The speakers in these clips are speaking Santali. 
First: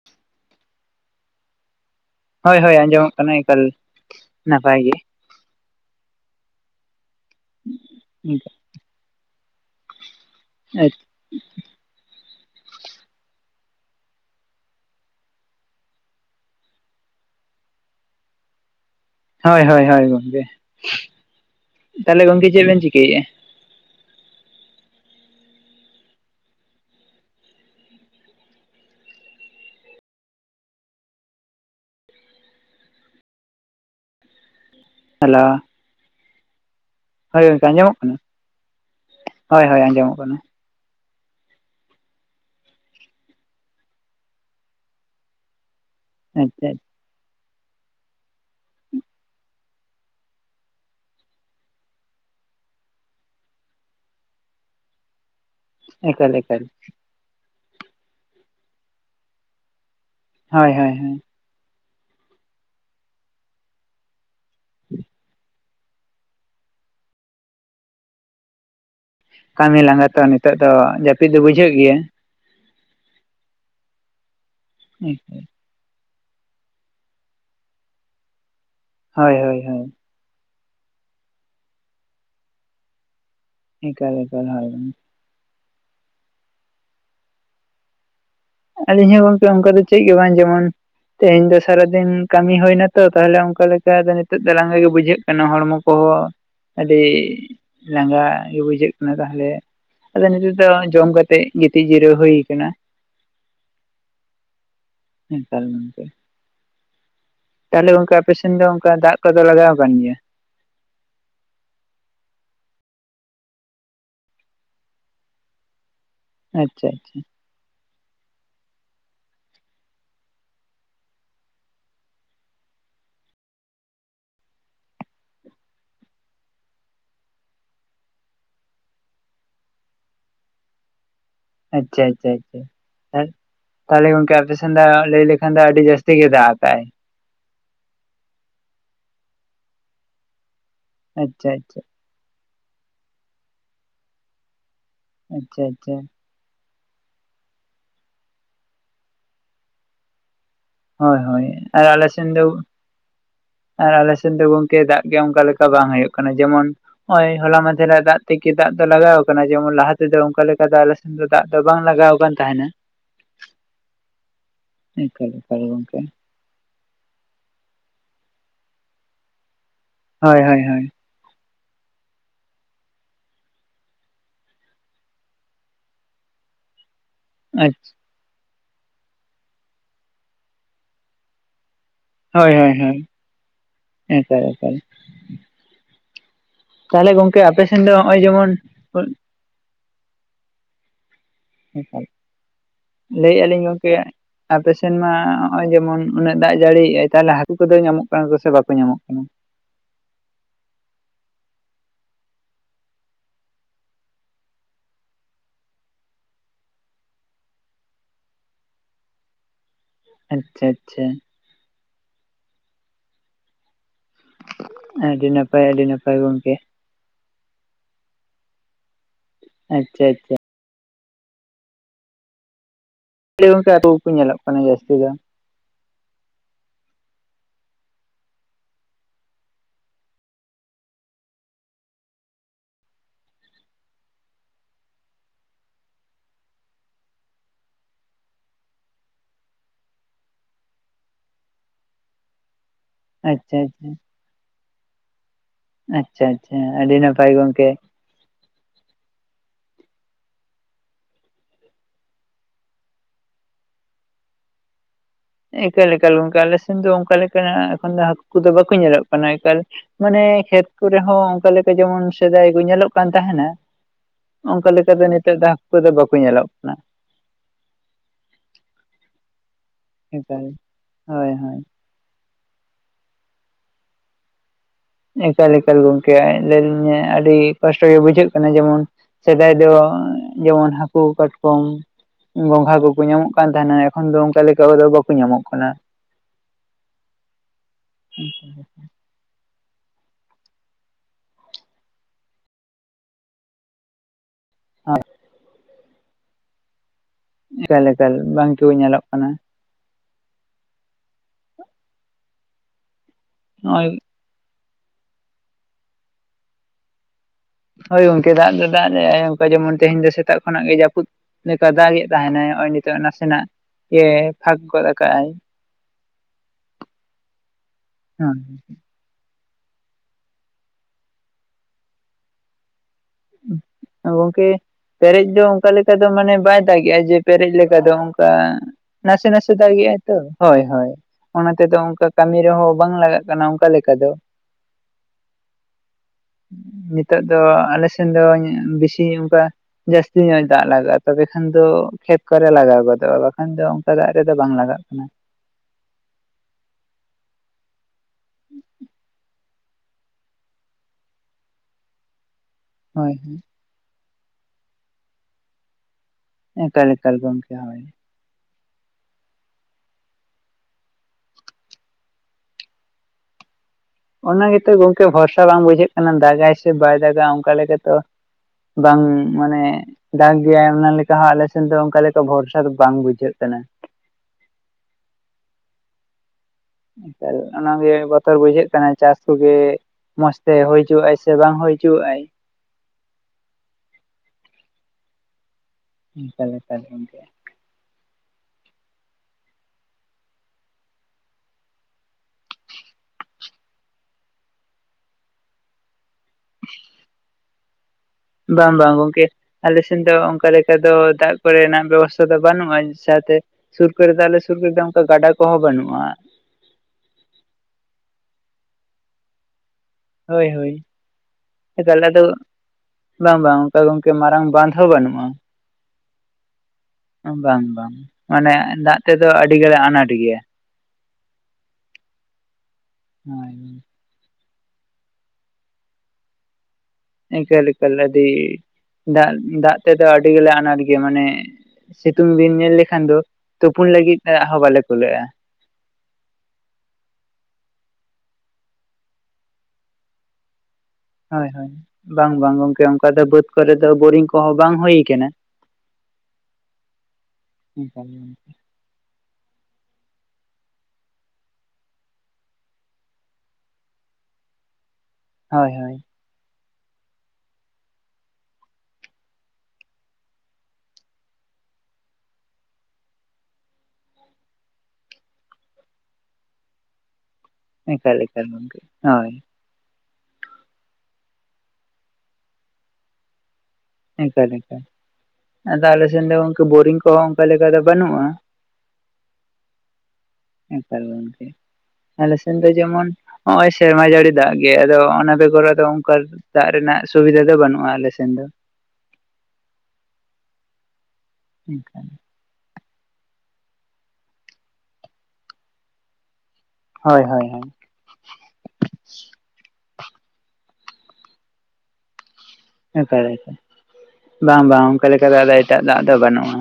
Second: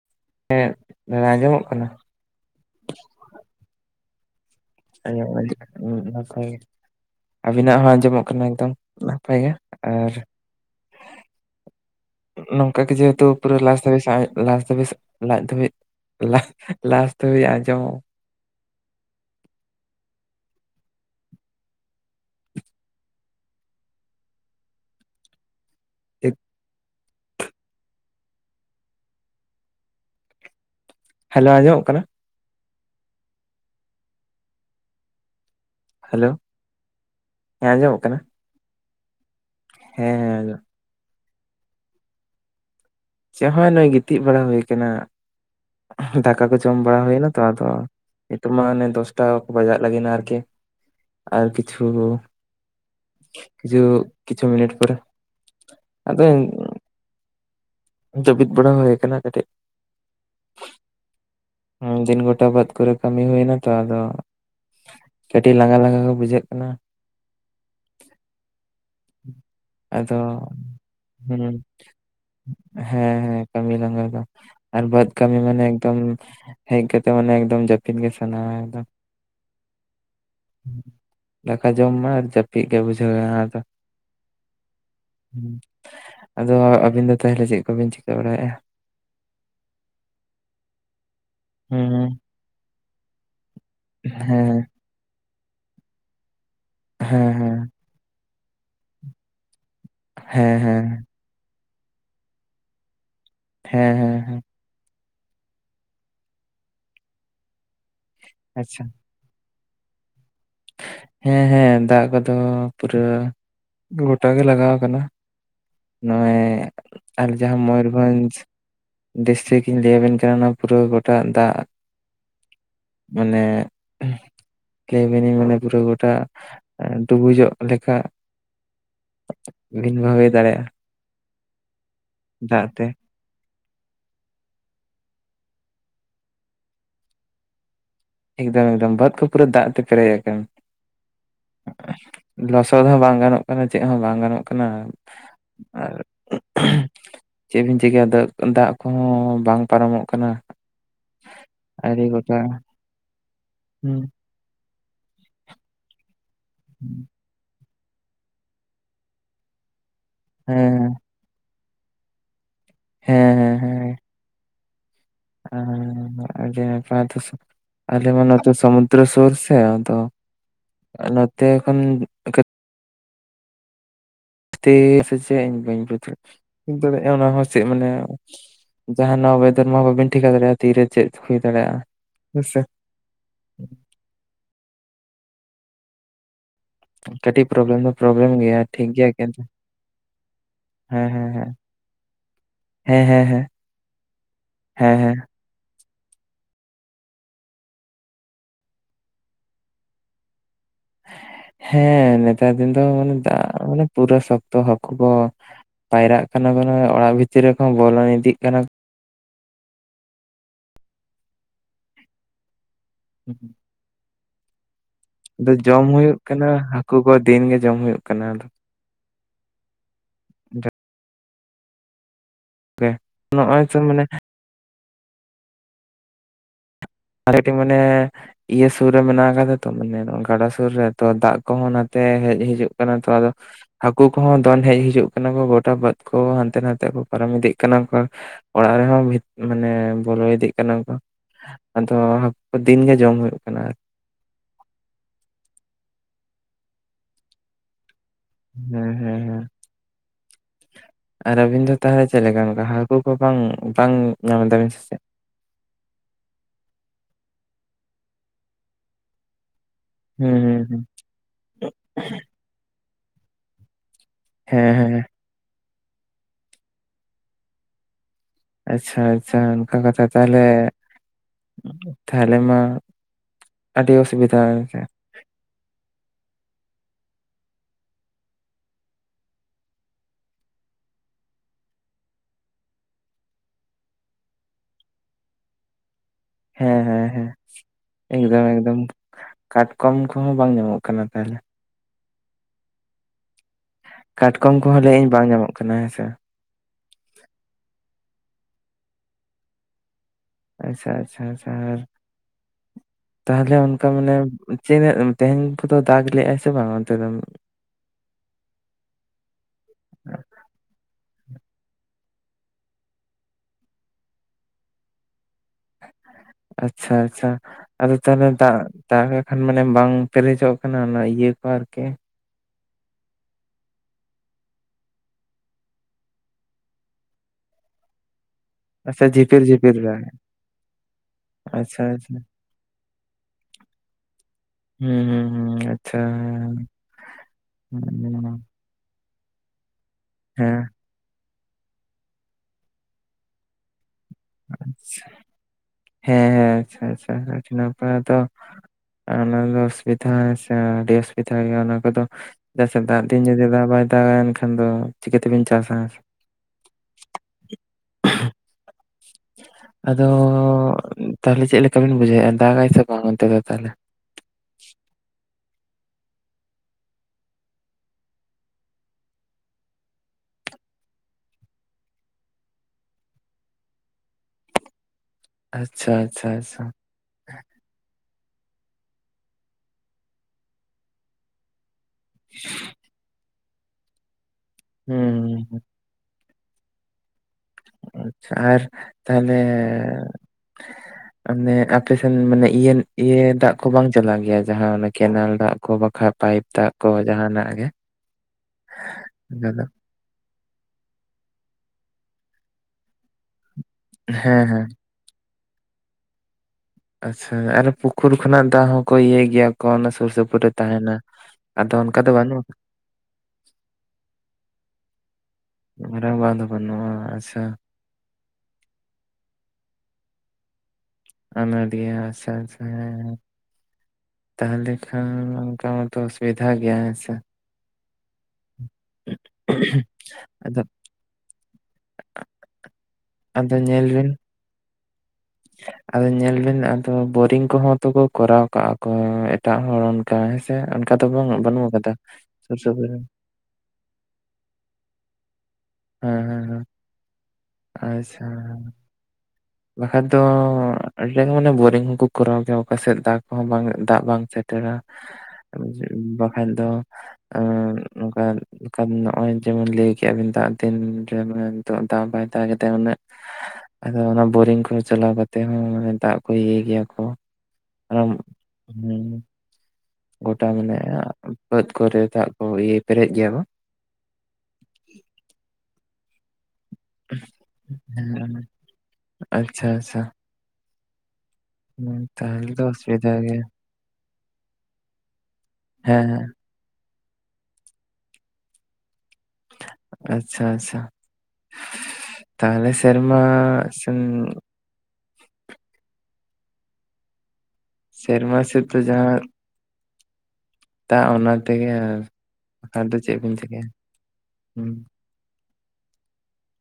[inaudible] ᱦᱮᱸ ᱮᱸ ᱟᱸᱡᱚᱢᱚᱜ ᱠᱟᱱᱟ? ᱦᱳᱭ ᱦᱳᱭ ᱟᱸᱡᱚᱢᱚᱜ ᱠᱟᱱᱟ ᱮᱠᱟᱞ ᱱᱟᱯᱟᱭ ᱜᱮ᱾ [unintelligible] ᱟᱹᱵᱤᱱᱟᱜ ᱦᱚᱸ ᱟᱸᱡᱚᱢᱚᱜ ᱠᱟᱱᱟ ᱮᱠᱫᱚᱢ᱾ ᱱᱟᱯᱟᱭ ᱜᱮ ᱟᱨ, ᱟᱪ ᱱᱚᱝᱠᱟ ᱜᱮ ᱡᱮᱦᱮᱛᱩ ᱯᱩᱨᱟᱹ ᱞᱟᱥ ᱨᱮ ᱥᱟᱸᱦᱮᱫ ᱞᱟᱥ ᱫᱷᱟᱵᱤᱡ ᱞᱟᱡᱽ ᱫᱷᱟᱹᱵᱤᱡ, [unintelligible] ᱞᱟᱥ ᱫᱷᱟᱹᱵᱤᱡ ᱟᱡᱚᱢᱚᱜ, ᱦᱳᱭ ᱦᱳᱭ ᱦᱳᱭ ᱜᱚᱢᱠᱮ ᱛᱟᱦᱚᱞᱮ ᱜᱚᱢᱠᱮ ᱪᱮᱫ ᱵᱮᱱ ᱪᱤᱠᱟᱹᱭᱮᱜ-ᱟ? [unintelligible] ᱦᱮᱞᱳ ᱟᱸᱡᱚᱢᱚᱜ ᱠᱟᱱᱟ? ᱦᱮᱞᱳ᱾ ᱦᱮᱞᱳ᱾ ᱦᱳᱭ ᱜᱚᱢᱠᱮ ᱟᱸᱡᱚᱢᱚᱜ ᱠᱟᱱᱟ? ᱸᱦᱳᱭ ᱦᱳᱭ ᱟᱸᱡᱚᱢᱚᱜ ᱠᱟᱱᱟ᱾ ᱦᱮᱸ ᱪᱮ ᱦᱚᱸᱵᱟᱝ ᱱᱚᱜ-ᱚᱭ ᱜᱤᱛᱤᱡ ᱵᱟᱲᱟ ᱦᱩᱭ ᱟᱠᱟᱱᱟ᱾ ᱫᱟᱠᱟ ᱠᱚ ᱟᱪᱪᱷᱟ ᱡᱚᱢ ᱟᱪᱪᱷᱟ ᱵᱟᱲᱟ ᱦᱩᱭᱮᱱᱟ ᱛᱚ ᱟᱫᱚ ᱱᱤᱛᱚᱜ ᱢᱟᱟᱱᱮ ᱫᱚᱥᱴᱟ ᱵᱟᱡᱟᱜ ᱞᱟᱹᱜᱤᱱᱟ ᱟᱨᱠᱤ᱾ ᱟᱨ ᱠᱤᱪᱷᱩ ᱠᱤᱪᱷᱩ ᱠᱤᱪᱷᱩ ᱢᱤᱱᱤᱴ ᱯᱚᱨᱮ ᱟᱫᱚ ᱮᱠᱟᱞ ᱮᱠᱟᱞ ᱡᱟᱹᱯᱤᱫ ᱵᱟᱲᱟ ᱦᱩᱭ ᱠᱟᱱᱟ ᱠᱟᱹᱴᱤᱡ᱾ ᱦᱳᱭ ᱦᱳᱭ ᱦᱳᱭ᱾ ᱩᱱ ᱫᱤᱱ ᱜᱚᱴᱟ ᱵᱟᱹᱫᱽ ᱠᱚᱨᱮ ᱠᱟᱹᱢᱤ ᱦᱩᱭᱮᱱᱟ ᱛᱚ ᱟᱫᱚ ᱠᱟᱹᱴᱤᱡ ᱞᱟᱸᱜᱟ ᱞᱟᱸᱜᱟ ᱠᱚ ᱵᱩᱡᱷᱟᱹᱜ ᱠᱟᱱᱟ᱾ ᱠᱟᱹᱢᱤ ᱞᱟᱸᱜᱟ ᱟᱫᱚ ᱛᱚ ᱱᱤᱛᱚᱜ ᱫᱚ ᱡᱟᱹᱯᱤᱫ ᱫᱚ ᱦᱩᱸ ᱵᱩᱡᱷᱟᱹᱜ ᱜᱮᱭᱟ᱾ ᱦᱮᱸ ᱦᱮᱸ ᱠᱟᱹᱢᱤ ᱞᱟᱸᱜᱟ ᱫᱚ ᱟᱨ ᱵᱟᱹᱫᱽ ᱠᱟᱹᱢᱤ ᱢᱟᱱᱮ ᱮᱠᱫᱚᱢ ᱦᱮᱡ ᱠᱟᱛᱮᱜ ᱢᱟᱱᱮ ᱮᱠᱫᱚᱢ ᱡᱟᱹᱯᱤᱫ ᱜᱮ ᱥᱟᱱᱟᱣᱟ ᱮᱠᱫᱚᱢ᱾ ᱦᱳᱭ ᱦᱳᱭ ᱦᱳᱭ᱾ ᱫᱟᱠᱟ ᱡᱚᱢ ᱢᱟ ᱟᱨ ᱡᱟᱹᱯᱤᱫ ᱜᱮ ᱵᱩᱡᱷᱟᱹᱣᱟ ᱟᱫᱚ᱾ ᱮᱠᱟᱞ ᱮᱠᱟᱞ ᱦᱳᱭ ᱦᱳᱭ᱾ ᱟᱫᱚ ᱟᱹᱵᱤᱱ ᱫᱚ ᱛᱟᱦᱚᱞᱮ ᱪᱮᱫ ᱠᱚᱵᱤᱱ ᱪᱤᱠᱟᱹ ᱵᱟᱲᱟᱭᱮᱜ-ᱟ? ᱟᱞᱤᱧ ᱦᱚᱸ ᱜᱚᱝᱠᱮ ᱚᱱᱠᱟ ᱫᱚ ᱪᱮᱫ ᱜᱮ ᱵᱟᱝ ᱡᱮᱢᱚᱱ ᱛᱮᱦᱮᱧ ᱫᱚ ᱥᱟᱨᱟᱫᱤᱱ ᱦᱩᱸ ᱠᱟᱹᱢᱤ ᱦᱩᱭᱮᱱᱟ ᱛᱚ ᱛᱟᱦᱚᱞᱮ ᱚᱱᱠᱟ ᱞᱮᱠᱟ ᱟᱫᱚ ᱱᱤᱛᱚᱜ ᱫᱚ ᱦᱮᱸ ᱞᱟᱸᱜᱟ ᱜᱮ ᱵᱩᱡᱷᱟᱹᱜ ᱠᱟᱱᱟ ᱦᱚᱲᱢᱚ ᱠᱚᱦᱚ ᱟᱹᱰᱤ ᱦᱮᱸ ᱞᱟᱸᱜᱟ ᱜᱮ ᱵᱩᱡᱷᱟᱹᱜ ᱠᱟᱱᱟ ᱛᱟᱦᱚᱞᱮ᱾ ᱟᱫᱚ ᱱᱤᱛᱚᱜ ᱦᱮᱸ ᱦᱮᱸ ᱫᱚ ᱦᱮᱸ ᱡᱚᱢ ᱠᱟᱛᱮᱫ ᱜᱤᱛᱤᱡ ᱡᱤᱨᱟᱹᱣ ᱦᱩᱭ ᱠᱟᱱᱟ᱾ ᱦᱮᱸ ᱦᱮᱸ᱾ ᱦᱮᱸ ᱛᱟᱦᱚᱞᱮ ᱜᱚᱝᱠᱮ᱾ ᱛᱟᱦᱚᱞᱮ ᱜᱚᱝᱠᱮ ᱟᱯᱮᱥᱮᱱ ᱫᱚ ᱟᱪᱪᱷᱟ ᱚᱱᱠᱟ ᱫᱟᱜ ᱠᱚᱫᱚ ᱞᱟᱜᱟᱣ ᱠᱟᱱ ᱜᱮᱭᱟ? ᱦᱮᱸ ᱦᱮᱸ ᱫᱟᱜ ᱠᱚᱫᱚ ᱯᱩᱨᱟᱹ ᱜᱚᱴᱟ ᱜᱮ ᱞᱟᱜᱟᱣ ᱠᱟᱱᱟ᱾ ᱱᱚᱜ-ᱚᱭ ᱟᱪᱪᱷᱟ ᱟᱪᱪᱷᱟ ᱟᱞ ᱡᱟᱦᱟᱸ ᱢᱚᱭᱩᱨᱵᱷᱚᱸᱡᱽ ᱰᱤᱥᱴᱤᱠ ᱤᱧ ᱞᱟᱹᱭ ᱟᱵᱮᱱ ᱠᱟᱱᱟ ᱚᱱᱟ ᱯᱩᱨᱟᱹ ᱜᱚᱴᱟ ᱫᱟᱜ ᱢᱟᱱᱮ ᱞᱟᱹᱭ ᱟᱵᱮᱱᱤᱧ ᱢᱟᱱᱮ ᱯᱩᱨᱟᱹ ᱜᱚᱴᱟ ᱰᱩᱵᱩᱡᱚᱜ ᱞᱮᱠᱟ ᱵᱷᱤᱱᱱᱚ ᱦᱩᱭ ᱫᱟᱲᱮᱭᱟᱜᱼᱟ᱾ ᱟᱪᱪᱷᱟ ᱟᱪᱪᱷᱟ ᱟᱪᱪᱷᱟ᱾ ᱫᱟᱜ ᱛᱮ ᱛᱟᱦᱚᱞᱮ ᱜᱚᱝᱠᱮ ᱟᱯᱮᱥᱮᱱ ᱫᱚ ᱞᱟᱹᱭ ᱞᱮᱠᱷᱟᱱ ᱫᱚ ᱟᱰᱤ ᱡᱟᱥᱛᱤ ᱜᱮ ᱫᱟᱜ ᱟᱠᱟᱜ-ᱟᱭ᱾ ᱮᱠᱫᱚᱢ ᱮᱠᱫᱚᱢ ᱵᱟᱹᱫᱽ ᱠᱚ ᱯᱩᱨᱟᱹ ᱫᱟᱜ ᱛᱮ ᱯᱮᱨᱮᱡ ᱟᱠᱟᱱᱟ᱾ ᱟᱪᱪᱷᱟ ᱟᱪᱪᱷᱟ᱾ ᱞᱚᱥᱚᱫ ᱦᱚᱸ ᱵᱟᱝ ᱜᱟᱱᱚᱜ ᱠᱟᱱᱟ ᱪᱮᱜ ᱦᱚᱸ ᱵᱟᱝ ᱜᱟᱱᱚᱜ ᱠᱟᱱᱟ᱾ ᱟᱪᱪᱷᱟ ᱟᱨ ᱟᱪᱪᱷᱟ᱾ ᱪᱮᱫ ᱵᱤᱱ ᱪᱤᱠᱟᱹᱭᱟ ᱟᱫᱚ ᱫᱟᱜ ᱠᱚᱦᱚᱸ ᱵᱟᱝ ᱯᱟᱨᱚᱢᱚᱜ ᱠᱟᱱᱟ᱾ ᱦᱳᱭ ᱦᱳᱭ ᱟᱨ ᱟᱹᱰᱤ ᱟᱞᱮᱥᱮᱱ ᱜᱚᱴᱟ ᱫᱚ ᱟᱨ ᱦᱩᱸ ᱟᱞᱮᱥᱮ ᱥᱮᱱ ᱫᱚ ᱜᱚᱝᱠᱮ ᱫᱟᱜ ᱜᱮ ᱚᱱᱠᱟ ᱞᱮᱠᱟ ᱵᱟᱝ ᱦᱩᱭᱩᱜ ᱠᱟᱱᱟ ᱡᱮᱢᱚᱱ ᱱᱚᱜ-ᱚᱭ ᱦᱚᱞᱟ ᱢᱟᱫᱷᱮᱨ ᱦᱚᱸᱭ ᱫᱟᱜ ᱛᱮᱠᱮ ᱫᱟᱜ ᱫᱚ ᱞᱟᱜᱟᱣ ᱟᱠᱟᱱᱟ᱾ ᱡᱮᱢᱚᱱ ᱞᱟᱦᱟ ᱛᱮᱫᱚ ᱚᱱᱠᱟ ᱞᱮᱠᱟ ᱫᱚ ᱟᱞᱮ ᱦᱮᱸ ᱥᱮᱱ ᱫᱚ ᱫᱟᱜ ᱫᱚ ᱵᱟᱝ ᱞᱟᱜᱟᱣ ᱠᱟᱱ ᱛᱟᱦᱮᱸᱱᱟ᱾ ᱦᱮᱸ ᱦᱮᱸ ᱦᱮᱸ᱾ ᱮᱠᱟᱞ᱾ ᱚ᱾ ᱮᱠᱟᱞ ᱜᱚᱝᱠᱮ [unintelligible] ᱟᱞᱮ ᱢᱟ ᱱᱚᱛᱮ ᱥᱚᱢᱩᱫᱫᱨᱚ ᱥᱳᱨ ᱥᱮ ᱟᱫᱚ ᱦᱳᱭ ᱦᱳᱭ ᱦᱳᱭ᱾ ᱟ ᱱᱚᱛᱮ ᱠᱷᱚᱱ ᱠᱟᱹᱛ ᱛᱮ ᱥᱮ ᱪᱮᱫ ᱤᱧ ᱵᱟᱹᱧ ᱵᱩᱡ ᱫᱟᱲᱮᱜ [inaudible] ᱫᱟᱲᱮᱭᱟᱜᱼᱟ ᱚᱱᱟ ᱦᱚᱸ ᱪᱮᱫ ᱦᱳᱭ ᱢᱟᱱᱮ ᱡᱟᱦᱟᱸ ᱱᱚᱣᱟ ᱚᱭᱮᱫᱟᱨ ᱢᱟ ᱵᱟᱵᱤᱱ ᱴᱷᱤᱠᱟ ᱫᱟᱲᱮᱭᱟᱜᱼᱟ ᱛᱤᱨᱮ ᱪᱮᱫ ᱦᱩᱭ ᱫᱟᱲᱮᱭᱟᱜᱼᱟ? ᱦᱳᱭ ᱦᱮᱸᱥᱮ ᱦᱳᱭ ᱦᱳᱭ, ᱮᱠᱟᱞ, ᱮᱠᱟᱞ ᱾ ᱛᱟᱦᱚᱞᱮ ᱜᱚᱝᱠᱮ ᱠᱟᱹᱴᱤᱡ ᱟᱯᱮ ᱯᱨᱚᱵᱨᱮᱢ ᱥᱮᱱ ᱫᱚ ᱱᱚᱜᱼᱚᱭ ᱯᱨᱚᱵᱞᱮᱢ ᱡᱮᱢᱚᱱ ᱜᱮᱭᱟ ᱴᱷᱤᱠ ᱜᱮᱭᱟ ᱠᱤᱱᱛᱩ ᱦᱮᱸ ᱦᱮᱸ ᱦᱮᱸ᱾ ᱮᱠᱟᱞ, ᱦᱮᱸ ᱦᱮᱸ ᱦᱮᱸ ᱞᱟᱹᱭᱮᱜᱼᱟ ᱞᱤᱧ ᱜᱚᱝᱠᱮ ᱟᱯᱮ ᱥᱮᱱ ᱦᱮᱸ ᱢᱟ ᱦᱮᱸ ᱦᱚᱜᱼᱚᱭ ᱡᱮᱢᱚᱱ ᱩᱱᱟᱹᱜ ᱫᱟᱜ ᱡᱟᱹᱲᱤᱭᱮᱜᱼᱟᱭ ᱛᱟᱦᱚᱞᱮ ᱦᱟᱹᱠᱩ ᱠᱚᱫᱚ ᱧᱟᱢᱚᱜ ᱠᱟᱱᱟ ᱠᱚ ᱥᱮ ᱵᱟᱠᱚ ᱧᱟᱢᱚᱜ ᱠᱟᱱᱟ? ᱦᱮᱸ ᱱᱮᱛᱟᱨ ᱫᱤᱱ ᱫᱚ ᱢᱟᱱᱮ ᱫᱟᱜ ᱢᱟᱱᱮ ᱯᱩᱨᱟᱹ ᱥᱚᱠᱛᱚ ᱦᱟᱠᱩ ᱠᱚᱦᱚᱸ ᱯᱟᱭᱨᱟᱜ ᱠᱟᱱᱟ ᱠᱚ ᱱᱚᱜᱼᱚᱭ ᱚᱲᱟᱜ ᱵᱷᱤᱛᱤᱨ ᱨᱮ ᱠᱚ ᱵᱚᱞᱚ ᱤᱫᱤᱜ ᱠᱟᱱᱟ᱾ ᱟᱪᱪᱷᱟ ᱟᱪᱪᱷᱟ᱾ [inaudible] ᱟᱹᱰᱤ ᱟᱫᱚ ᱱᱟᱯᱟᱭ ᱡᱚᱢ ᱟᱹᱰᱤ ᱱᱟᱯᱟᱭ ᱦᱩᱭᱩᱜ ᱠᱟᱱᱟ ᱜᱚᱝᱠᱮ ᱦᱟᱹᱠᱩ ᱠᱚ ᱫᱤᱱᱜᱮ ᱡᱚᱢ ᱦᱩᱭᱩᱜ ᱠᱟᱱᱟ ᱟᱫᱚ᱾ ᱟᱪᱪᱷᱟ ᱟᱪᱪᱷᱟ᱾ [inaudible] ᱛᱟᱦᱚᱞᱮ ᱱᱚᱜᱼᱚᱭ ᱜᱚᱝᱠᱮ ᱛᱚ [inaudible] ᱠᱚ ᱢᱟᱱᱮ ᱠᱚ ᱧᱮᱞᱚᱜ ᱠᱟᱱᱟ ᱡᱟᱥᱛᱤ ᱫᱚ? [inaudible] ᱢᱟᱱᱮ ᱤᱭᱟᱹ ᱥᱩᱨ ᱨᱮ ᱢᱮᱱᱟᱜ ᱠᱟᱫᱟ ᱛᱚ ᱢᱟᱱᱮ ᱱᱚᱣᱟ ᱜᱟᱰᱟ ᱥᱩᱨ ᱨᱮ ᱛᱚ ᱫᱟᱜ ᱠᱚᱦᱚᱸ ᱚᱱᱟᱛᱮ ᱦᱮᱡ ᱦᱤᱡᱩᱜ ᱠᱟᱱᱟ ᱛᱚ ᱟᱫᱚ ᱦᱟᱠᱩ ᱠᱚᱦᱚᱸ ᱫᱚᱱ ᱦᱮᱡ ᱦᱤᱡᱩᱜ ᱠᱟᱱᱟ ᱠᱚ ᱜᱚᱴᱟ ᱵᱟᱹᱫᱽ ᱠᱚ ᱦᱟᱱᱛᱮ ᱱᱟᱛᱮ ᱠᱚ ᱯᱟᱨᱚᱢ ᱤᱫᱤᱜ ᱠᱟᱱᱟ ᱠᱚ ᱚᱲᱟᱜ ᱨᱮᱦᱚᱸ ᱵᱷᱤᱛ ᱢᱟᱱᱮ ᱵᱚᱞᱚ ᱤᱫᱤᱜ ᱠᱟᱱᱟ ᱠᱚ᱾ ᱟᱫᱚ ᱦᱟᱠᱩ ᱠᱚ ᱫᱤᱱ ᱜᱮ ᱡᱚᱢ ᱦᱩᱭᱩᱜ ᱟᱪᱪᱷᱟ ᱠᱟᱱᱟ ᱟᱨ ᱟᱪᱪᱷᱟ ᱟᱪᱪᱷᱟ ᱟᱪᱪᱷᱟ ᱟᱹᱰᱤ ᱱᱟᱯᱟᱭ ᱜᱚᱝᱠᱮ᱾ ᱦᱮᱸ ᱦᱮᱸ ᱦᱮᱸ᱾ ᱟᱨ ᱟᱵᱤᱱ ᱫᱚ ᱛᱟᱦᱚᱞᱮ ᱪᱮᱫ ᱞᱮᱠᱟ ᱱᱚᱝᱠᱟ ᱦᱟᱠᱩ ᱠᱚ ᱵᱟᱝ ᱵᱟᱝ ᱧᱟᱢ ᱫᱟᱵᱤᱱ ᱥᱮ ᱪᱮᱫ? ᱮᱠᱟᱞ ᱮᱠᱟᱞ ᱜᱚᱝᱠᱮ ᱟᱞᱮᱥᱮᱱ ᱫᱚ ᱚᱝᱠᱟ ᱞᱮᱠᱟ ᱱᱟᱜ ᱮᱠᱷᱚᱱ ᱫᱚ ᱦᱟᱠᱩ ᱠᱚᱫᱚ ᱵᱟᱠᱚ ᱧᱮᱞᱚᱜ ᱠᱟᱱᱟ, ᱮᱠᱟᱞ ᱢᱟᱱᱮ ᱦᱩᱸ ᱦᱩᱸ ᱠᱷᱮᱛ ᱦᱩᱸ ᱠᱚᱨᱮᱦᱚᱸ ᱚᱝᱠᱟ ᱞᱮᱠᱟ ᱡᱮᱢᱚᱱ ᱥᱮᱫᱟᱭ ᱠᱚ ᱧᱮᱞᱚᱜ ᱠᱟᱱ ᱛᱟᱦᱮᱱᱟ ᱾ ᱦᱮᱸ ᱚᱝᱠᱟ ᱞᱮᱠᱟ ᱦᱮᱸ ᱫᱚ ᱱᱤᱛᱚᱜ ᱫᱚ ᱦᱟᱠᱩ ᱠᱚᱫᱚ ᱵᱟᱠᱚ ᱧᱮᱞᱚᱜ ᱠᱟᱱᱟ᱾ ᱟᱪᱪᱷᱟ ᱟᱪᱪᱷᱟ ᱚᱱᱠᱟ ᱠᱟᱛᱷᱟ ᱛᱟᱦᱚᱞᱮ᱾ ᱮᱠᱟᱞ ᱦᱳᱭ ᱦᱳᱭ ᱛᱟᱦᱚᱞᱮ ᱢᱟ ᱟᱰᱤ ᱚᱥᱩᱵᱤᱫᱷᱟ ᱮᱱᱠᱷᱟᱡ ᱾ ᱮᱠᱟᱞ ᱮᱠᱟᱞ ᱜᱚᱝᱠᱮ ᱞᱟᱹᱭ ᱫᱤᱧ ᱟᱰᱤ ᱠᱚᱥᱴᱚ ᱜᱮ ᱵᱩᱡᱷᱟᱹᱜ ᱠᱟᱱᱟ ᱡᱮᱢᱚᱱ ᱥᱮᱫᱟᱭ ᱫᱚ ᱡᱮᱢᱚᱱ ᱦᱟᱠᱩ, ᱠᱟᱴᱠᱚᱢ ᱜᱚᱝᱜᱷᱟ ᱠᱚᱠᱚ ᱧᱟᱢᱚᱜ ᱠᱟᱱ ᱛᱟᱦᱮᱱᱟ ᱮᱠᱷᱚᱱ ᱫᱚ ᱚᱝᱠᱟ ᱞᱮᱠᱟ ᱟᱫᱚ ᱵᱟᱠᱚ ᱧᱟᱢᱚᱜ ᱠᱟᱱᱟ᱾ ᱦᱮᱸ ᱦᱮᱸ ᱦᱮᱸ ᱮᱠᱫᱚᱢ ᱮᱠᱫᱚᱢ ᱠᱟᱴᱠᱚᱢ ᱠᱚᱦᱚᱸ ᱵᱟᱝ ᱧᱟᱢᱚᱜ ᱠᱟᱱᱟ ᱛᱟᱦᱚᱞᱮ? ᱠᱟᱴᱠᱚᱢ ᱠᱚᱦᱚᱸ ᱞᱟᱹᱭ ᱤᱧ ᱵᱟᱝ ᱧᱟᱢᱚᱜ ᱠᱟᱱᱟ ᱦᱮᱸᱥᱮ! ᱮᱠᱟᱞ ᱮᱠᱟᱞ ᱵᱟᱝ ᱪᱩ ᱧᱮᱞᱚᱜ ᱠᱟᱱᱟ ᱾ ᱟᱪᱪᱷᱟ ᱟᱪᱪᱷᱟ ᱟᱪᱪᱷᱟ ᱟᱨ ᱛᱟᱦᱚᱞᱮ ᱚᱱᱠᱟ ᱱᱚᱜᱼᱚᱭ ᱢᱟᱱᱮ ᱪᱤᱱᱟᱹ ᱛᱮᱦᱮᱧ ᱠᱚᱫᱚ ᱫᱟᱜᱽ ᱞᱮᱜᱼᱟᱭ ᱥᱮ ᱵᱟᱝ ᱚᱱᱛᱮ ᱫᱚ? ᱦᱳᱭ ᱜᱚᱝᱠᱮ ᱫᱟᱜ ᱫᱚ ᱫᱟᱜ ᱞᱮᱜᱼᱟᱭ ᱚᱝᱠᱟ ᱡᱮᱢᱚᱱ ᱛᱮᱦᱮᱧ ᱫᱚ ᱥᱮᱛᱟᱜ ᱠᱷᱚᱱᱟᱜ ᱜᱮ ᱡᱟᱹᱯᱩᱫ ᱞᱮᱠᱟ ᱫᱟᱜ ᱮᱜ ᱛᱟᱦᱮᱱᱟᱭ ᱦᱚᱜᱼᱚᱭ ᱱᱤᱛᱚᱜ ᱱᱟᱥᱮᱱᱟᱜ ᱜᱮ ᱯᱷᱟᱠ ᱜᱚᱫ ᱠᱟᱜᱼᱟᱭ ᱾ ᱟᱪᱪᱷᱟ ᱟᱪᱪᱷᱟ ᱟᱫᱚ ᱛᱟᱦᱚᱞᱮ ᱦᱮᱸ ᱫᱟᱜ ᱛᱟᱦᱟᱞᱮ ᱠᱷᱟᱱ ᱢᱟᱱᱮ ᱵᱟᱝ ᱯᱮᱨᱮᱡᱚᱜ ᱠᱟᱱᱟ ᱚᱱᱟ ᱤᱭᱟᱹ ᱠᱚ ᱟᱨᱠᱤ? ᱜᱚᱝᱠᱮ ᱯᱮᱨᱮᱡ ᱫᱚ ᱚᱝᱠᱟ ᱞᱮᱠᱟ ᱫᱚ ᱢᱟᱱᱮ ᱵᱟᱭ ᱫᱟᱜᱮᱜᱼᱟ ᱡᱮ ᱯᱮᱨᱮᱡ ᱞᱮᱠᱟ ᱫᱚ ᱚᱝᱠᱟ ᱟᱪᱪᱷᱟ ᱱᱟᱥᱮ ᱡᱷᱤᱯᱤᱨ ᱱᱟᱥᱮ ᱫᱟᱜ ᱡᱷᱤᱯᱤᱨ ᱜᱮᱭᱟᱭ ᱛᱚ ᱦᱳᱭ ᱦᱳᱭ ᱾ ᱚᱱᱟ ᱛᱮᱫᱚ ᱟᱪᱪᱷᱟ ᱚᱝᱠᱟ ᱟᱪᱪᱷᱟ ᱠᱟᱹᱢᱤ ᱨᱮᱦᱚᱸ ᱵᱟᱝ ᱞᱟᱜᱟᱜ ᱠᱟᱱᱟ ᱚᱝᱠᱟ ᱞᱮᱠᱟ ᱫᱚ ᱾ ᱦᱩᱸ ᱦᱩᱸ ᱦᱩᱸ ᱟᱪᱪᱷᱟ ᱱᱤᱛᱳᱜ ᱫᱚ ᱟᱞᱮ ᱥᱮᱱ ᱫᱚ ᱮ ᱵᱮᱥᱤ ᱚᱝᱠᱟ ᱡᱟᱹᱥᱛᱤ ᱦᱮᱸ ᱧᱚᱜ ᱦᱮᱸ ᱫᱟᱜ ᱞᱟᱜᱟᱜᱼᱟ ᱾ ᱛᱚᱵᱮ ᱠᱷᱟᱱ ᱫᱚ ᱠᱷᱮᱛ ᱠᱚᱨᱮ ᱞᱟᱜᱟᱣ ᱜᱚᱫᱚᱜᱼᱟ ᱵᱟᱠᱷᱟᱱ ᱫᱚ ᱚᱱᱠᱟ ᱫᱟᱜ ᱨᱮᱫᱚ ᱵᱟᱝ ᱞᱟᱜᱟᱜ ᱠᱟᱱᱟ᱾ ᱦᱮᱸ ᱦᱮᱸ ᱟᱪᱪᱷᱟ ᱟᱪᱪᱷᱟ, ᱟᱹᱰᱤ ᱱᱟᱯᱟᱭ ᱛᱚ ᱚᱥᱩᱵᱤᱫᱷᱟ ᱦᱮᱸ ᱥᱮ ᱟᱹᱰᱤ ᱟᱥᱠᱮᱛ ᱦᱩᱭᱩᱜ ᱜᱮᱭᱟ ᱚᱱᱟ ᱠᱚᱫᱚ ᱪᱮᱫᱟᱜ ᱥᱮ ᱫᱟᱜ ᱦᱳᱭ ᱫᱤᱱ ᱦᱳᱭ ᱡᱩᱫᱤ ᱫᱟᱜ ᱵᱟᱭ ᱫᱟᱜᱟ ᱮᱱᱠᱷᱟᱱ ᱮᱠᱷᱟᱱ ᱫᱚ ᱪᱤᱠᱟᱹ ᱛᱮᱵᱮᱱ ᱪᱟᱥᱟ? ᱮᱠᱟᱞ ᱮᱠᱟᱞ ᱜᱚᱢᱠᱮ ᱦᱳᱭ᱾ ᱟᱫᱚᱻ ᱛᱟᱦᱚᱞᱮ ᱪᱮᱫ ᱞᱮᱠᱟᱵᱤᱱ ᱵᱩᱡᱷᱟᱹᱣᱮᱫᱼᱟ ᱫᱟᱜᱟᱭ ᱥᱮ ᱵᱟᱝ ᱚᱱᱛᱮ ᱫᱚ ᱛᱟᱦᱚᱞᱮ? ᱚᱱᱟ ᱜᱮᱛᱚ ᱜᱚᱝᱠᱮ ᱵᱷᱚᱨᱥᱟ ᱵᱟᱝ ᱵᱩᱡᱷᱟᱹᱜ ᱠᱟᱱᱟ ᱫᱟᱜᱟᱭ ᱥᱮ ᱵᱟᱭ ᱫᱟᱜᱟ ᱚᱱᱠᱟ ᱞᱮᱠᱟᱛᱚ ᱵᱟᱝ ᱢᱟᱱᱮ ᱫᱟᱜ ᱜᱮᱭᱟᱭ ᱚᱱᱟ ᱞᱮᱠᱟ ᱦᱚᱸ ᱟᱞᱮ ᱥᱮᱱ ᱫᱚ ᱚᱱᱠᱟ ᱞᱮᱠᱟ ᱵᱷᱚᱨᱥᱟ ᱵᱟᱝ ᱵᱩᱡᱷᱟᱹᱜ ᱠᱟᱱᱟ᱾ ᱟᱪᱪᱷᱟ ᱟᱪᱪᱷᱟ ᱟᱪᱪᱷᱟ᱾ ᱛᱟᱞ ᱚᱱᱟᱜᱮ ᱵᱚᱛᱚᱨ ᱵᱩᱡᱷᱟᱹᱜ ᱠᱟᱱᱟ ᱪᱟᱥ ᱠᱚᱜᱮ ᱢᱚᱸᱡᱽᱛᱮ ᱦᱳᱭᱪᱚᱣᱟᱜ-ᱟᱭ ᱥᱮ ᱵᱟᱝ ᱦᱳᱭᱪᱚᱣᱟᱜ-ᱟᱭ? [unintelligible] ᱦᱩᱸᱻ ᱮᱠᱟᱞ ᱮᱠᱟᱞ ᱜᱚᱢᱠᱮ᱾ ᱟᱪᱪᱷᱟ ᱟᱨ ᱛᱟᱦᱞᱮ ᱟᱱᱮ ᱟᱯᱮᱥᱮᱱ ᱢᱟᱱᱮ ᱤᱭᱟᱹ ᱤᱭᱟᱹ ᱫᱟᱜ ᱠᱚ ᱵᱟᱝ ᱪᱟᱞᱟᱜ ᱜᱮᱭᱟ ᱡᱟᱦᱟᱸ ᱚᱱᱟ ᱠᱮᱱᱮᱞ ᱫᱟᱜ ᱠᱚ ᱵᱟᱠᱷᱟᱡ ᱯᱟᱭᱤᱯ ᱫᱟᱜ ᱠᱚ ᱡᱟᱦᱟᱸᱱᱟᱜ ᱜᱮ? ᱵᱟᱝ ᱵᱟᱝ ᱜᱚᱝᱠᱮ ᱟᱞᱮ ᱥᱮᱫ ᱫᱚ ᱚᱱᱠᱟ ᱞᱮᱠᱟ ᱫᱚ ᱫᱟᱜ ᱠᱚᱨᱮᱱᱟᱜ ᱵᱮᱵᱚᱥᱛᱷᱟ ᱫᱚ ᱵᱟᱹᱱᱩᱜ-ᱟ ᱥᱟᱶᱛᱮ ᱥᱩᱨ ᱠᱚᱨᱮ ᱫᱚ ᱟᱞᱮ ᱦᱮᱸ ᱥᱩᱨ ᱦᱮᱸ ᱠᱚᱨᱮ ᱫᱚ ᱚᱱᱠᱟ ᱜᱟᱰᱟ ᱠᱚᱦᱚᱸ ᱵᱟᱹᱱᱩᱜ-ᱟ᱾ ᱟᱪᱪᱷᱟ ᱟᱨ ᱯᱩᱠᱩᱨ ᱠᱷᱚᱱᱟᱜ ᱫᱟᱜ ᱦᱚᱸᱠᱚ ᱤᱭᱟᱹᱭ ᱜᱮᱭᱟ ᱠᱚ ᱚᱱᱟ ᱥᱩᱨ ᱥᱩᱯᱩᱨ ᱨᱮ ᱛᱟᱦᱮᱸᱱᱟ᱾ ᱛᱟᱦᱚᱞᱮ ᱫᱚ, ᱵᱟᱝ ᱵᱟᱝ ᱚᱱᱠᱟ ᱜᱚᱝᱠᱮ ᱢᱟᱨᱟᱝ ᱵᱟᱸᱫᱷ ᱦᱚᱸ ᱵᱟᱹᱱᱩᱜ-ᱟ᱾ ᱢᱟᱨᱟᱝ ᱵᱟᱸᱫᱷ ᱦᱚᱸ ᱵᱟᱹᱱᱩᱜᱱ-ᱟ ᱵᱟᱝ? ᱵᱟᱝ ᱵᱟᱝ ᱢᱟᱱᱮ ᱫᱟᱜ ᱛᱮᱫᱚ ᱟᱹᱰᱤ ᱜᱮᱞᱮ ᱟᱱᱟᱴ ᱜᱮᱭᱟ᱾ ᱚᱱᱟᱴ ᱜᱮᱭᱟ ᱟᱪᱪᱷᱟ ᱟᱪᱪᱷᱟ ᱦᱮᱸ ᱦᱮᱸ᱾ ᱦᱳᱭ, ᱛᱟᱦᱚᱞᱮ ᱠᱷᱟᱱ ᱚᱱᱠᱟ ᱚᱥᱩᱵᱤᱫᱷᱟ ᱜᱮᱭᱟ ᱦᱮᱸ ᱥᱮ? ᱮᱠᱟᱞ ᱮᱠᱟᱞ ᱟᱹᱰᱤ ᱫᱟᱜ ᱫᱟᱜ ᱛᱮᱫᱚ ᱟᱹᱰᱤ ᱜᱮᱞᱮ ᱟᱫᱚ ᱟᱱᱟᱴ ᱜᱮᱭᱟ᱾ ᱢᱟᱱᱮ ᱥᱤᱛᱩᱝ ᱫᱤᱱ ᱧᱮᱞ ᱞᱮᱠᱷᱟᱱ ᱫᱚ ᱟᱫᱚ ᱧᱮᱞ ᱛᱩᱯᱩᱱ ᱵᱤᱱ ᱞᱟᱹᱜᱤᱫ ᱫᱟᱜ ᱦᱚᱸ ᱵᱟᱞᱮ ᱠᱩᱞᱟᱹᱜ-ᱟ᱾ ᱟᱫᱚ ᱧᱮᱞ ᱵᱤᱱ ᱟᱫᱚ ᱵᱳᱨᱤᱝ ᱠᱚᱦᱚᱸ ᱛᱚᱠᱚ ᱠᱚᱨᱟᱣ ᱠᱟᱜ-ᱟ ᱠᱚ ᱮᱴᱟᱜ ᱦᱚᱲ, ᱚᱱᱠᱟ ᱦᱮᱸᱥᱮ ᱚᱱᱠᱟ ᱫᱚ ᱵᱟᱝ ᱦᱳᱭ ᱵᱟᱹᱱᱩᱜ ᱦᱳᱭ ᱟᱠᱟᱫᱟ᱾ ᱵᱟᱝ ᱵᱟᱝ ᱥᱩᱨ ᱜᱚᱝᱠᱮ ᱥᱩᱯᱩᱨ ᱨᱮ ᱚᱱᱠᱟ ᱫᱚ ᱵᱟᱹᱫᱽ ᱠᱚᱨᱮ ᱫᱚ ᱵᱳᱨᱤᱝ ᱠᱚᱦᱚᱸ ᱵᱟᱝ ᱦᱩᱭ ᱟᱠᱟᱱᱟ, ᱦᱮᱸ ᱦᱮᱸ ᱦᱮᱸ, ᱟᱪᱪᱷᱟ, ᱵᱟᱠᱷᱟᱱ ᱫᱚ ᱟᱹᱰᱤ ᱢᱟᱱᱮ ᱵᱳᱨᱤᱝ ᱦᱚᱸᱠᱚ ᱠᱚᱨᱟᱣ ᱜᱮᱭᱟ ᱚᱠᱟ ᱥᱮᱫ ᱫᱟᱜ ᱠᱚᱦᱚᱸ ᱵᱟᱝ ᱫᱟᱜ ᱵᱟᱝ ᱥᱮᱴᱮᱨᱟ᱾ ᱦᱳᱭ ᱦᱳᱭ ᱵᱟᱠᱷᱟᱱ ᱫᱚ ᱟ ᱱᱚᱝᱠᱟ ᱱᱚᱜ-ᱚᱭ ᱡᱮᱢᱚᱱ ᱞᱟᱹᱭ ᱠᱮᱫ-ᱟ ᱵᱤᱱ ᱫᱟᱜ ᱫᱤᱱ ᱡᱮᱢᱚᱱ ᱛᱚ ᱫᱟᱜ ᱦᱚᱸ ᱵᱟᱭ ᱫᱟᱜ ᱮᱫᱟᱭ ᱩᱱᱟᱹᱜ, ᱟᱫᱚ ᱚᱱᱟ ᱵᱳᱨᱤᱝ ᱠᱚ ᱪᱟᱞᱟᱣ ᱠᱟᱛᱮ ᱦᱚᱸ ᱢᱟᱱᱮ ᱫᱟᱜ ᱠᱚ ᱤᱭᱟᱹᱭ ᱜᱮᱭᱟ ᱠᱚ, ᱟᱨ ᱮᱠᱟᱞ ᱮᱠᱟᱞ ᱜᱚᱢᱠᱮ ᱦᱩᱸ ᱦᱳᱭ᱾ ᱜᱚᱴᱟ ᱢᱟᱱᱮ ᱵᱟᱹᱫ ᱠᱚᱨᱮ ᱫᱟᱜ ᱠᱚ ᱤᱭᱟᱹ ᱯᱮᱨᱮᱡ ᱜᱮᱭᱟ ᱠᱚ, ᱮᱠᱟᱞ ᱮᱠᱟᱞ, ᱟᱫᱚ ᱟᱞᱮ ᱥᱮᱱ ᱫᱚ ᱜᱚᱝᱠᱮ ᱵᱳᱨᱤᱝ ᱠᱚᱦᱚᱸ ᱚᱱᱠᱟ ᱞᱮᱠᱟ ᱫᱚ ᱵᱟᱹᱱᱩᱜ-ᱟ, ᱦᱮᱸ ᱟᱪᱪᱷᱟ ᱟᱪᱪᱷᱟ᱾ ᱮᱠᱟᱞ ᱜᱚᱢᱠᱮ᱾ ᱦᱩᱸ ᱟᱞᱮ ᱛᱟᱦᱚᱞᱮ ᱥᱮᱱ ᱫᱚ ᱡᱮᱢᱚᱱ ᱚᱥᱩᱵᱤᱫᱷᱟ ᱜᱮ ᱦᱚᱸᱜ-ᱚᱭ ᱥᱮᱨᱢᱟ ᱡᱟᱹᱲᱤ ᱫᱟᱜ ᱜᱮ ᱟᱫᱚ ᱚᱱᱟ ᱵᱮᱜᱚᱨ ᱟᱫᱚ ᱦᱮᱸ ᱚᱱᱠᱟ ᱦᱮᱸ ᱫᱟᱜ ᱨᱮᱱᱟᱜ ᱥᱩᱵᱤᱫᱷᱟ ᱫᱚ ᱵᱟᱹᱱᱩᱜᱼᱟ ᱟᱞᱮ ᱥᱮᱱ ᱫᱚ᱾ ᱟᱪᱪᱷᱟ-ᱟᱪᱪᱷᱟ᱾ ᱴᱷᱤᱠᱟ, ᱛᱟᱦᱞᱮ ᱥᱮᱨᱢᱟᱻ ᱥᱮᱱ, ᱦᱳᱭ-ᱦᱳᱭ-ᱦᱳᱭ᱾ ᱥᱮᱨᱢᱟ ᱥᱮᱫᱽ ᱫᱚ ᱡᱟᱦᱟᱸ ᱴᱟᱜ ᱚᱱᱟ ᱛᱮᱜᱮ ᱟᱨ ᱵᱟᱠᱷᱟᱱ ᱫᱚ ᱦᱮᱸ ᱥᱮ ᱪᱮᱫ ᱵᱤᱱ ᱦᱚᱭ ᱥᱮ ᱪᱤᱠᱟᱹᱭᱟ ᱦᱩᱸ ᱵᱟᱝ-ᱵᱟᱝ ᱚᱱᱠᱟ ᱞᱮᱠᱟ ᱫᱚ ᱮᱴᱟᱜ ᱫᱟᱜ ᱫᱚ ᱵᱟᱹᱱᱩᱜᱼᱟ᱾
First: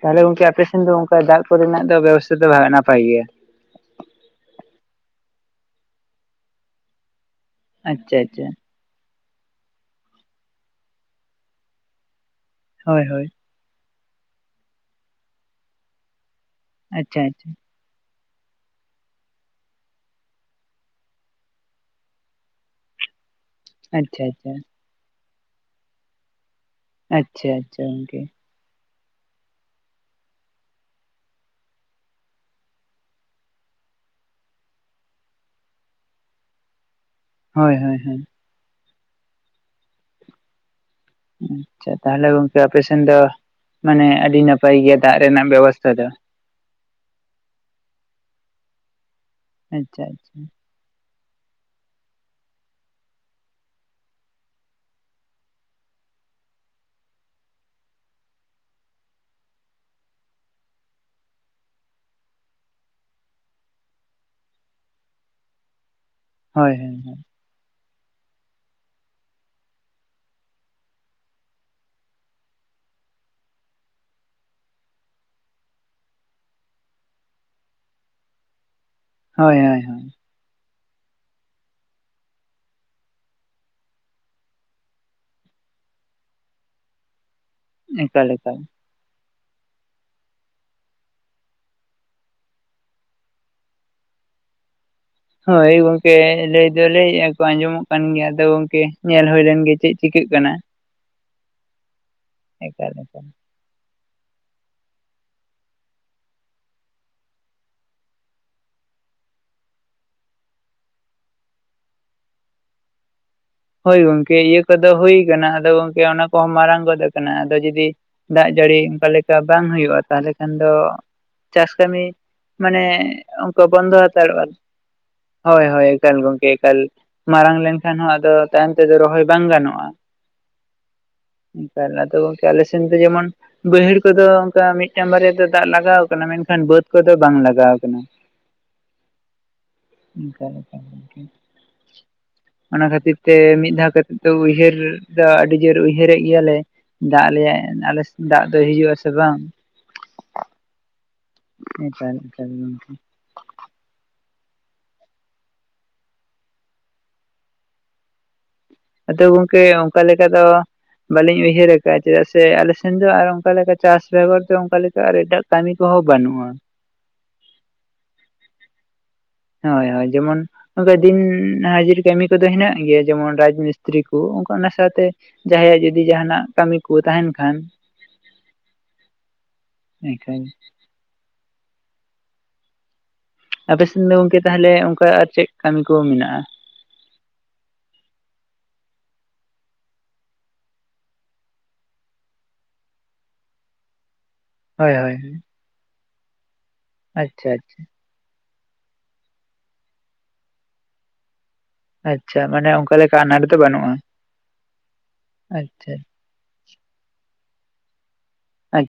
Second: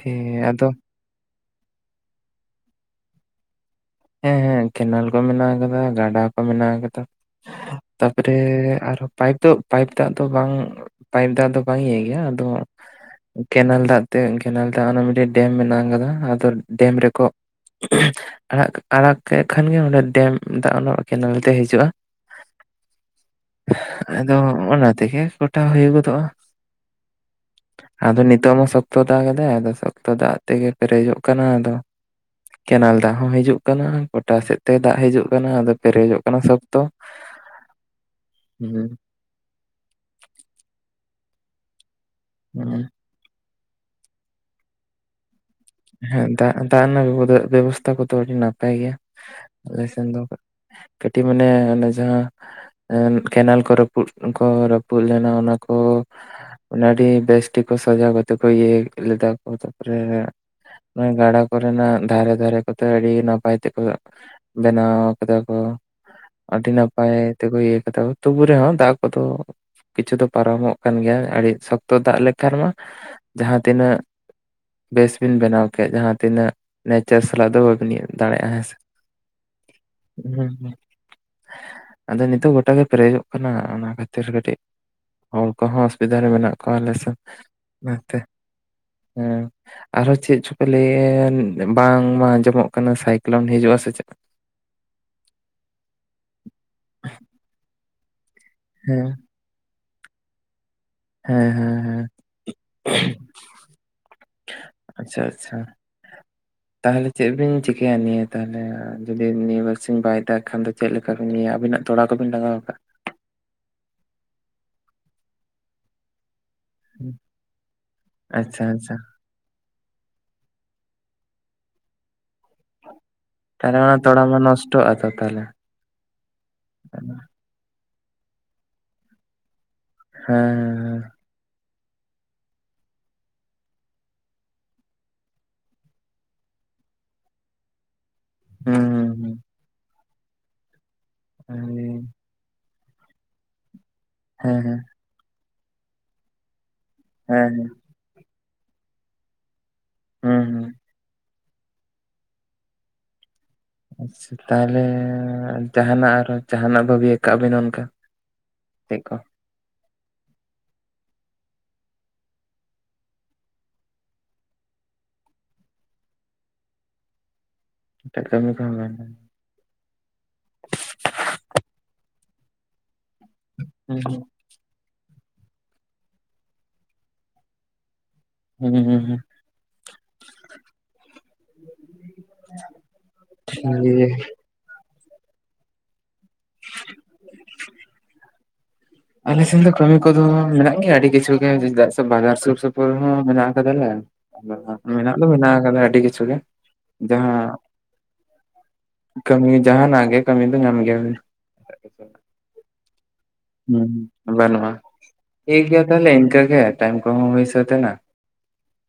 ᱛᱟᱦᱚᱞᱮ ᱜᱚᱝᱠᱮ ᱟᱯᱮ ᱟᱫᱚ ᱥᱮᱱ ᱫᱚ ᱚᱱᱠᱟ ᱫᱟᱜ ᱠᱚᱨᱮᱱᱟᱜ ᱫᱚ ᱵᱮᱵᱚᱥᱛᱷᱟ ᱫᱚ ᱱᱟᱯᱟᱭ ᱜᱮᱭᱟ᱾ ᱦᱮᱸ-ᱦᱮᱸ ᱠᱮᱱᱮᱞ ᱠᱚ ᱢᱮᱱᱟᱜ ᱟᱠᱟᱫᱟ ᱜᱟᱰᱟ ᱠᱚ ᱢᱮᱱᱟᱜ ᱟᱠᱟᱫᱟ, ᱟᱪᱪᱷᱟ ᱛᱟᱨᱯᱚᱨᱮ ᱟᱪᱪᱷᱟ ᱟᱨᱦᱚ, ᱯᱟᱭᱤᱯ ᱫᱚ, ᱯᱟᱭᱤᱯ ᱫᱟᱜ ᱫᱚ ᱵᱟᱝᱻ ᱯᱟᱭᱤᱯ ᱫᱟᱜ ᱫᱚ ᱵᱟᱝ ᱤᱭᱟᱹᱭ ᱜᱮᱭᱟ ᱟᱫᱚ, ᱦᱳᱭ-ᱦᱳᱭ᱾ ᱠᱮᱱᱮᱞ ᱫᱟᱜ ᱛᱮ ᱠᱮᱱᱮᱞ ᱫᱟᱜ ᱚᱱᱟ ᱢᱤᱫᱴᱮᱡ ᱰᱮᱢ ᱢᱮᱱᱟᱜ ᱠᱟᱫᱟ ᱟᱫᱚ ᱰᱮᱢ ᱟᱪᱪᱷᱟ ᱨᱮᱠᱚ, ᱟᱪᱪᱷᱟ ᱟᱲᱟᱜ ᱠᱟᱜ ᱟᱲᱟᱜ ᱠᱮᱫ ᱠᱷᱟᱱ ᱜᱮ ᱚᱸᱰᱮ ᱰᱮᱢ ᱫᱟᱜ ᱚᱱᱟ ᱠᱮᱱᱮᱞ ᱛᱮ ᱦᱤᱡᱩᱜᱼᱟ᱾ ᱟᱪᱪᱷᱟ ᱟᱫᱚ ᱟᱪᱪᱷᱟ ᱚᱱᱟ ᱛᱮᱜᱮ ᱜᱳᱴᱟ ᱦᱩᱭᱩ ᱜᱚᱫᱚᱜᱼᱟ᱾ ᱟᱪᱪᱷᱟ-ᱟᱪᱪᱷᱟ ᱜᱚᱝᱠᱮ, ᱟᱫᱚ ᱱᱤᱛᱚᱜ ᱢᱟ ᱥᱚᱠᱛᱚ ᱫᱟ ᱜᱮᱫᱟᱭ ᱟᱫᱚ ᱥᱚᱠᱛᱚ ᱫᱟᱜ ᱛᱮᱜᱮ ᱯᱮᱨᱮᱡᱚᱜ ᱠᱟᱱᱟ ᱟᱫᱚ, ᱠᱮᱱᱮᱞ ᱫᱟᱜ ᱦᱚᱸ ᱦᱤᱡᱩᱜ ᱠᱟᱱᱟ, ᱠᱚᱴᱟ ᱥᱮᱫ ᱛᱮ ᱫᱟᱜ ᱦᱤᱡᱩᱜ ᱠᱟᱱᱟ ᱟᱫᱚ ᱯᱮᱨᱮᱡᱚᱜ ᱠᱟᱱᱟ ᱥᱚᱠᱛᱚ, ᱦᱳᱭ-ᱦᱳᱭ-ᱦᱳᱭ᱾ ᱦᱮᱸ [unintelligible] ᱟᱪᱪᱷᱟ ᱛᱟᱦᱚᱞᱮ ᱜᱚᱝᱠᱮ ᱦᱩᱸ ᱟᱯᱮᱥᱮᱱ ᱫᱚ ᱢᱟᱱᱮ ᱟᱹᱰᱤ ᱱᱟᱯᱟᱭ ᱜᱮᱭᱟ ᱫᱟᱜ ᱨᱮᱱᱟᱜ ᱵᱮᱵᱚᱥᱛᱷᱟ ᱫᱚ, ᱦᱮᱸ ᱫᱟᱜ, ᱫᱟᱜ ᱨᱮᱱᱟᱜ ᱵᱮᱵᱚᱥᱛᱷᱟ ᱠᱚᱫᱚ ᱟᱹᱰᱤ ᱱᱟᱯᱟᱭ ᱜᱮᱭᱟ ᱟᱞᱮ ᱟᱪᱪᱷᱟ ᱥᱮᱱ ᱫᱚ, ᱟᱪᱪᱷᱟ ᱠᱟᱹᱴᱤᱡᱽ ᱢᱟᱱᱮ ᱚᱱᱮ ᱡᱟᱦᱟᱸ ᱠᱮᱱᱮᱞ ᱠᱚ ᱨᱟᱹᱯᱩᱫ ᱠᱚ ᱨᱟᱹᱯᱩᱫᱽ ᱞᱮᱱᱟ ᱚᱱᱟ ᱠᱚ ᱚᱱᱟ ᱟᱹᱰᱤ ᱵᱮᱥ ᱴᱷᱤᱠ ᱠᱚ ᱥᱟᱡᱟᱣ ᱠᱟᱛᱮ ᱠᱚ ᱤᱭᱟᱹ ᱞᱮᱫᱟ ᱠᱚ ᱛᱟᱯᱚᱨᱮ, ᱱᱚᱭ ᱜᱟᱰᱟ ᱠᱚᱨᱮᱱᱟᱜ ᱫᱷᱟᱨᱮ-ᱫᱷᱟᱨᱮ ᱠᱚᱫᱚ ᱟᱹᱰᱤ ᱱᱟᱯᱟᱭ ᱛᱮᱠᱚ ᱵᱮᱱᱟᱣ ᱠᱟᱫᱟ ᱠᱚ, ᱟᱹᱰᱤ ᱦᱳᱭ ᱦᱳᱭ ᱱᱟᱯᱟᱭ ᱛᱮᱠᱚ ᱤᱭᱟᱹ ᱠᱟᱫᱟ ᱛᱩᱵᱩ ᱨᱮᱦᱚᱸ ᱫᱟᱜ ᱠᱚ ᱫᱚ, ᱠᱤᱪᱷᱩ ᱫᱚ ᱯᱟᱨᱚᱢᱚᱜ ᱠᱟᱱ ᱜᱮᱭᱟ ᱟᱹᱰᱤ ᱥᱚᱠᱛᱚ ᱫᱟᱜ ᱞᱮᱠᱷᱟᱱ ᱢᱟ ᱡᱟᱦᱟᱸ ᱛᱤᱱᱟᱹᱜ, ᱵᱮᱥ ᱵᱤᱱ ᱵᱮᱱᱟᱣ ᱠᱮᱫ ᱡᱟᱦᱟᱸ ᱛᱤᱱᱟᱹᱜ ᱱᱮᱪᱟᱨ ᱥᱟᱞᱟᱜ ᱫᱚ ᱵᱟᱹᱵᱤᱱ ᱤᱭᱟᱹ ᱫᱟᱲᱮᱜᱼᱟ ᱦᱮᱸ ᱥᱮ᱾ ᱦᱳᱭ-ᱦᱳᱭ-ᱦᱳᱭ᱾ ᱦᱮᱸ-ᱦᱮᱸ ᱟᱫᱚ ᱱᱤᱛᱚᱜ ᱜᱚᱴᱟ ᱜᱮ ᱯᱮᱨᱮᱡᱚᱜ ᱠᱟᱱᱟ ᱚᱱᱟ ᱠᱷᱟᱹᱛᱤᱨ ᱠᱟᱹᱴᱤᱡ, ᱦᱚᱲ ᱠᱚᱦᱚᱸ ᱚᱥᱩᱵᱤᱫᱷᱟ ᱨᱮ ᱢᱮᱱᱟᱜ ᱠᱚᱣᱟ ᱟᱞᱮ ᱥᱮᱫ ᱚᱱᱟᱛᱮ ᱮᱠᱟᱞ ᱮᱠᱟᱞ ᱦᱮᱸ᱾ ᱟᱨᱚᱸ ᱪᱮᱫ ᱪᱚᱯᱮ ᱞᱟᱹᱭᱮᱱ ᱵᱟᱝᱢᱟ ᱟᱸᱡᱚᱢᱚᱜ ᱠᱟᱱᱟ ᱥᱟᱭᱠᱚᱞᱚᱱ ᱦᱤᱡᱩᱜᱼᱟᱥᱮ ᱪᱮᱫᱽ᱾ ᱦᱳᱭ ᱜᱚᱝᱠᱮ ᱞᱟᱹᱭ ᱫᱚ ᱞᱟᱹᱭᱮᱜ-ᱟ ᱠᱚ ᱟᱸᱡᱚᱢᱚᱜ ᱠᱟᱱ ᱜᱮᱭᱟ ᱟᱫᱚ ᱜᱚᱝᱠᱮ ᱦᱮᱸ ᱧᱮᱞ ᱦᱩᱭ ᱞᱮᱱ ᱜᱮ ᱪᱮᱫ ᱪᱤᱠᱟᱹᱜ ᱠᱟᱱᱟ᱾ ᱦᱮᱸ-ᱦᱮᱸ-ᱦᱮᱸ᱾ ᱮᱠᱟᱞ-ᱮᱠᱟᱞ᱾ ᱟᱪᱪᱷᱟ-ᱟᱪᱪᱷᱟ᱾ ᱛᱟᱦᱚᱞᱮ ᱪᱮᱫ ᱵᱤᱱ ᱪᱤᱠᱟᱹᱭᱟ ᱱᱤᱭᱟᱹ ᱛᱟᱦᱚᱞᱮ ᱡᱩᱫᱤ ᱱᱤᱭᱟᱹ ᱵᱟᱨᱥᱤᱧ ᱵᱟᱭ ᱫᱟᱜ ᱠᱷᱟᱱ ᱫᱚ ᱪᱮᱫ ᱞᱮ ᱠᱟᱨᱢᱤᱭᱟᱜ ᱟᱵᱤᱱᱟᱜ ᱛᱚᱲᱟ ᱠᱚ ᱵᱤᱱ ᱞᱟᱸᱜᱟᱣ ᱟᱠᱟᱜ-ᱟ᱾ ᱦᱳᱸᱭ ᱜᱚᱝᱠᱮ ᱤᱭᱟᱹᱠᱚ ᱫᱚ ᱦᱩᱹᱭ ᱠᱟᱱᱟ ᱟᱫᱚ ᱜᱚᱝᱠᱮ ᱚᱱᱟ ᱠᱚᱦᱚᱸ ᱢᱟᱨᱟᱝ ᱜᱚᱫ ᱠᱟᱱᱟ ᱟᱫᱚ ᱡᱩᱫᱤ ᱫᱟᱜ ᱟᱪᱪᱷᱟ ᱡᱟᱹᱲᱤ ᱟᱪᱪᱷᱟ ᱚᱱᱠᱟ ᱞᱮ ᱠᱟ ᱵᱟᱝ ᱦᱩᱭᱩᱜᱼᱟ ᱛᱟᱦᱞᱮ ᱠᱷᱟᱱ ᱫᱚ ᱪᱟᱥ ᱠᱟᱹᱢᱤ ᱢᱟᱱᱮ ᱚᱱᱠᱟ ᱛᱟᱦᱚᱞᱮ ᱚᱱᱟ ᱵᱚᱱᱫᱚ ᱛᱚᱲᱟ ᱢᱟ ᱦᱟᱛᱟᱲᱚᱜ-ᱟ ᱱᱚᱥᱴᱚᱜᱼᱟ ᱛᱚ ᱛᱟᱦᱚᱞᱮ ᱦᱳᱭ ᱦᱳᱭ᱾ ᱮᱠᱟᱞ ᱜᱚᱝᱠᱮ ᱮᱠᱟᱞ, ᱦᱮᱸ ᱦᱮᱸ ᱢᱟᱨᱟᱝ ᱞᱮᱱᱠᱷᱟᱱ ᱦᱚᱸ ᱟᱫᱚ ᱛᱟᱭᱚᱢ ᱛᱮᱫᱚ ᱨᱚᱦᱚᱭ ᱵᱟᱝ ᱜᱟᱱᱚᱜᱼᱟ᱾ ᱦᱮᱸ ᱦᱮᱸ᱾ ᱮᱠᱟᱞ ᱟᱫᱚ ᱜᱚᱝᱠᱮ ᱟᱞᱮ ᱥᱮᱱ ᱫᱚ ᱡᱮᱢᱚᱱ ᱵᱮᱹᱭᱦᱮᱹᱲ ᱠᱚᱫᱚ ᱚᱱᱠᱟ ᱢᱤᱫᱴᱟᱱ ᱵᱟᱹᱭᱦᱟᱹᱲ ᱠᱚᱫᱚ ᱚᱱᱠᱟ ᱢᱤᱫᱴᱟᱝ ᱵᱟᱨᱭᱟ ᱫᱚ ᱫᱟᱜ ᱞᱟᱜᱟᱣ ᱠᱟᱱᱟ ᱢᱮᱱᱠᱷᱟᱱ ᱵᱮᱹᱫ ᱠᱚᱫᱚ ᱵᱟᱝ ᱞᱟᱜᱟᱣ ᱠᱟᱱᱟ᱾ ᱦᱩᱸ ᱦᱩᱸ᱾ ᱚᱱᱠᱟ ᱞᱮᱠᱟ ᱟᱨᱠᱤ᱾ [inaudible] ᱚᱱᱟ ᱠᱷᱟᱹᱛᱤᱨ ᱛᱮ ᱢᱤᱫ ᱫᱷᱟᱣ ᱠᱟᱛᱮᱜ ᱫᱚ ᱦᱮᱸ ᱩᱭᱦᱟᱹᱨ ᱦᱮᱸ ᱫᱚ ᱟᱹᱰᱤ ᱡᱳᱨ ᱩᱭᱦᱟᱹᱨᱮᱜ ᱜᱮᱭᱟ ᱞᱮ᱾ ᱫᱟᱜ ᱦᱮᱸ ᱟᱞᱮᱣᱟ ᱮᱱ ᱟᱞᱮ ᱥᱮᱱ ᱫᱟᱜ ᱫᱚ ᱦᱤᱡᱩᱜ-ᱟ ᱥᱮ ᱵᱟᱝ᱾ ᱦᱩᱸ ᱦᱩᱸ᱾ ᱮᱠᱟᱞ ᱮᱠᱟᱞ ᱜᱚᱝᱠᱮ᱾ ᱟᱪᱪᱷᱟ ᱛᱟᱦᱚᱞᱮ ᱡᱟᱦᱟᱱᱟᱜ ᱟᱨᱚ ᱡᱟᱦᱟᱱᱟᱜ ᱵᱷᱟᱹᱵᱤ ᱟᱠᱟᱜ ᱵᱮᱱ ᱚᱱᱠᱟ? ᱪᱮᱫ ᱠᱚ ᱟᱫᱚ ᱜᱚᱝᱠᱮ ᱚᱱᱠᱟ ᱞᱮᱠᱟ ᱫᱚ ᱵᱟᱹᱞᱤᱧ ᱩᱭᱦᱟᱹᱨ ᱟᱠᱟᱜ-ᱟ ᱪᱮᱫᱟᱜ ᱥᱮ ᱟᱞᱮ ᱥᱮᱱ ᱫᱚ ᱟᱨ ᱚᱱᱠᱟ ᱞᱮᱠᱟ ᱪᱟᱥ ᱵᱮᱜᱚᱨ ᱫᱚ ᱚᱱᱠᱟ ᱞᱮᱠᱟ ᱟᱨ ᱮᱴᱟᱜ ᱠᱟᱹᱱᱤ ᱠᱚᱦᱚᱸ ᱵᱟᱹᱱᱩᱜᱼᱟ᱾ ᱮᱴᱟᱜ ᱠᱟᱹᱢᱤ ᱠᱚᱦᱚᱸ ᱵᱟᱱᱩᱜ-ᱟ᱾ ᱦᱳᱭ ᱦᱳᱭ ᱡᱮᱢᱚᱱ ᱚᱱᱠᱟ ᱫᱤᱱ ᱦᱟᱡᱨᱤ ᱠᱟᱹᱢᱤ ᱠᱚᱫᱚ ᱦᱮᱱᱟᱜ ᱜᱮᱭᱟ ᱡᱮᱢᱚᱱ ᱨᱟᱡᱽ ᱢᱤᱥᱛᱤᱨᱤ ᱠᱚ᱾ ᱚᱱᱟ ᱥᱟᱶᱛᱮ ᱡᱟᱦᱟᱸᱭᱟᱜ ᱡᱩᱫᱤ ᱡᱟᱦᱟᱱᱟᱜ ᱠᱟᱹᱢᱤ ᱠᱚ ᱛᱟᱦᱮᱱ ᱠᱷᱟᱱ ᱦᱩᱸ ᱦᱩᱸ ᱦᱩᱸ᱾ ᱮᱱᱠᱷᱟᱱ ᱟᱯᱮ ᱥᱮᱱ ᱫᱚ ᱴᱷᱤᱠ ᱜᱚᱝᱠᱮ ᱛᱟᱦᱚᱞᱮ ᱚᱱᱠᱟ ᱟᱨ ᱪᱮᱫ ᱠᱟᱹᱢᱤ ᱠᱚ ᱢᱮᱱᱟᱜᱼᱟ? [inaudible] ᱟᱞᱮ ᱥᱮᱱ ᱫᱚ ᱠᱟᱹᱢᱤ ᱠᱚᱫᱚ ᱢᱮᱱᱟᱜᱼᱟ ᱜᱮᱭᱟ ᱟᱹᱰᱤ ᱠᱤᱪᱷᱩ ᱜᱮ ᱪᱮᱫᱟᱜ ᱥᱮ ᱵᱟᱡᱟᱨ ᱥᱩᱨ ᱥᱩᱯᱩᱨ ᱦᱚᱸ ᱢᱮᱱᱟᱜᱼᱟ ᱠᱟᱫᱟ ᱞᱮ ᱦᱳᱭ ᱢᱮᱱᱟᱜ ᱦᱳᱭ ᱫᱚ ᱢᱮᱱᱟᱜ ᱟᱠᱟᱫᱟ ᱟᱰᱤ ᱠᱤᱪᱷᱩ ᱜᱮ, ᱡᱟᱦᱟᱸ ᱟᱪᱪᱷᱟ ᱠᱟᱹᱢᱤ ᱡᱟᱦᱟᱱᱟᱜ ᱜᱮ ᱠᱟᱹᱢᱤ ᱫᱚ ᱧᱟᱢ ᱜᱮ ᱵᱤᱱ᱾ ᱟᱪᱪᱷᱟ ᱢᱟᱱᱮ ᱚᱱᱠᱟ ᱞᱮᱠᱟ ᱟᱱᱟᱴ ᱫᱚ ᱦᱩᱸ ᱵᱟᱹᱱᱩᱜᱼᱟ ᱵᱟᱹᱱᱩᱜᱼᱟ᱾ ᱴᱷᱤᱠ ᱜᱮᱭᱟ ᱟᱪᱪᱷᱟ ᱛᱟᱦᱞᱮ ᱤᱱᱠᱟᱹ ᱜᱮ ᱴᱟᱭᱤᱢ ᱠᱚᱦᱚᱸ ᱦᱩᱹᱭ ᱥᱮᱛ ᱮᱱᱟ᱾ ᱟᱪᱪᱷᱟ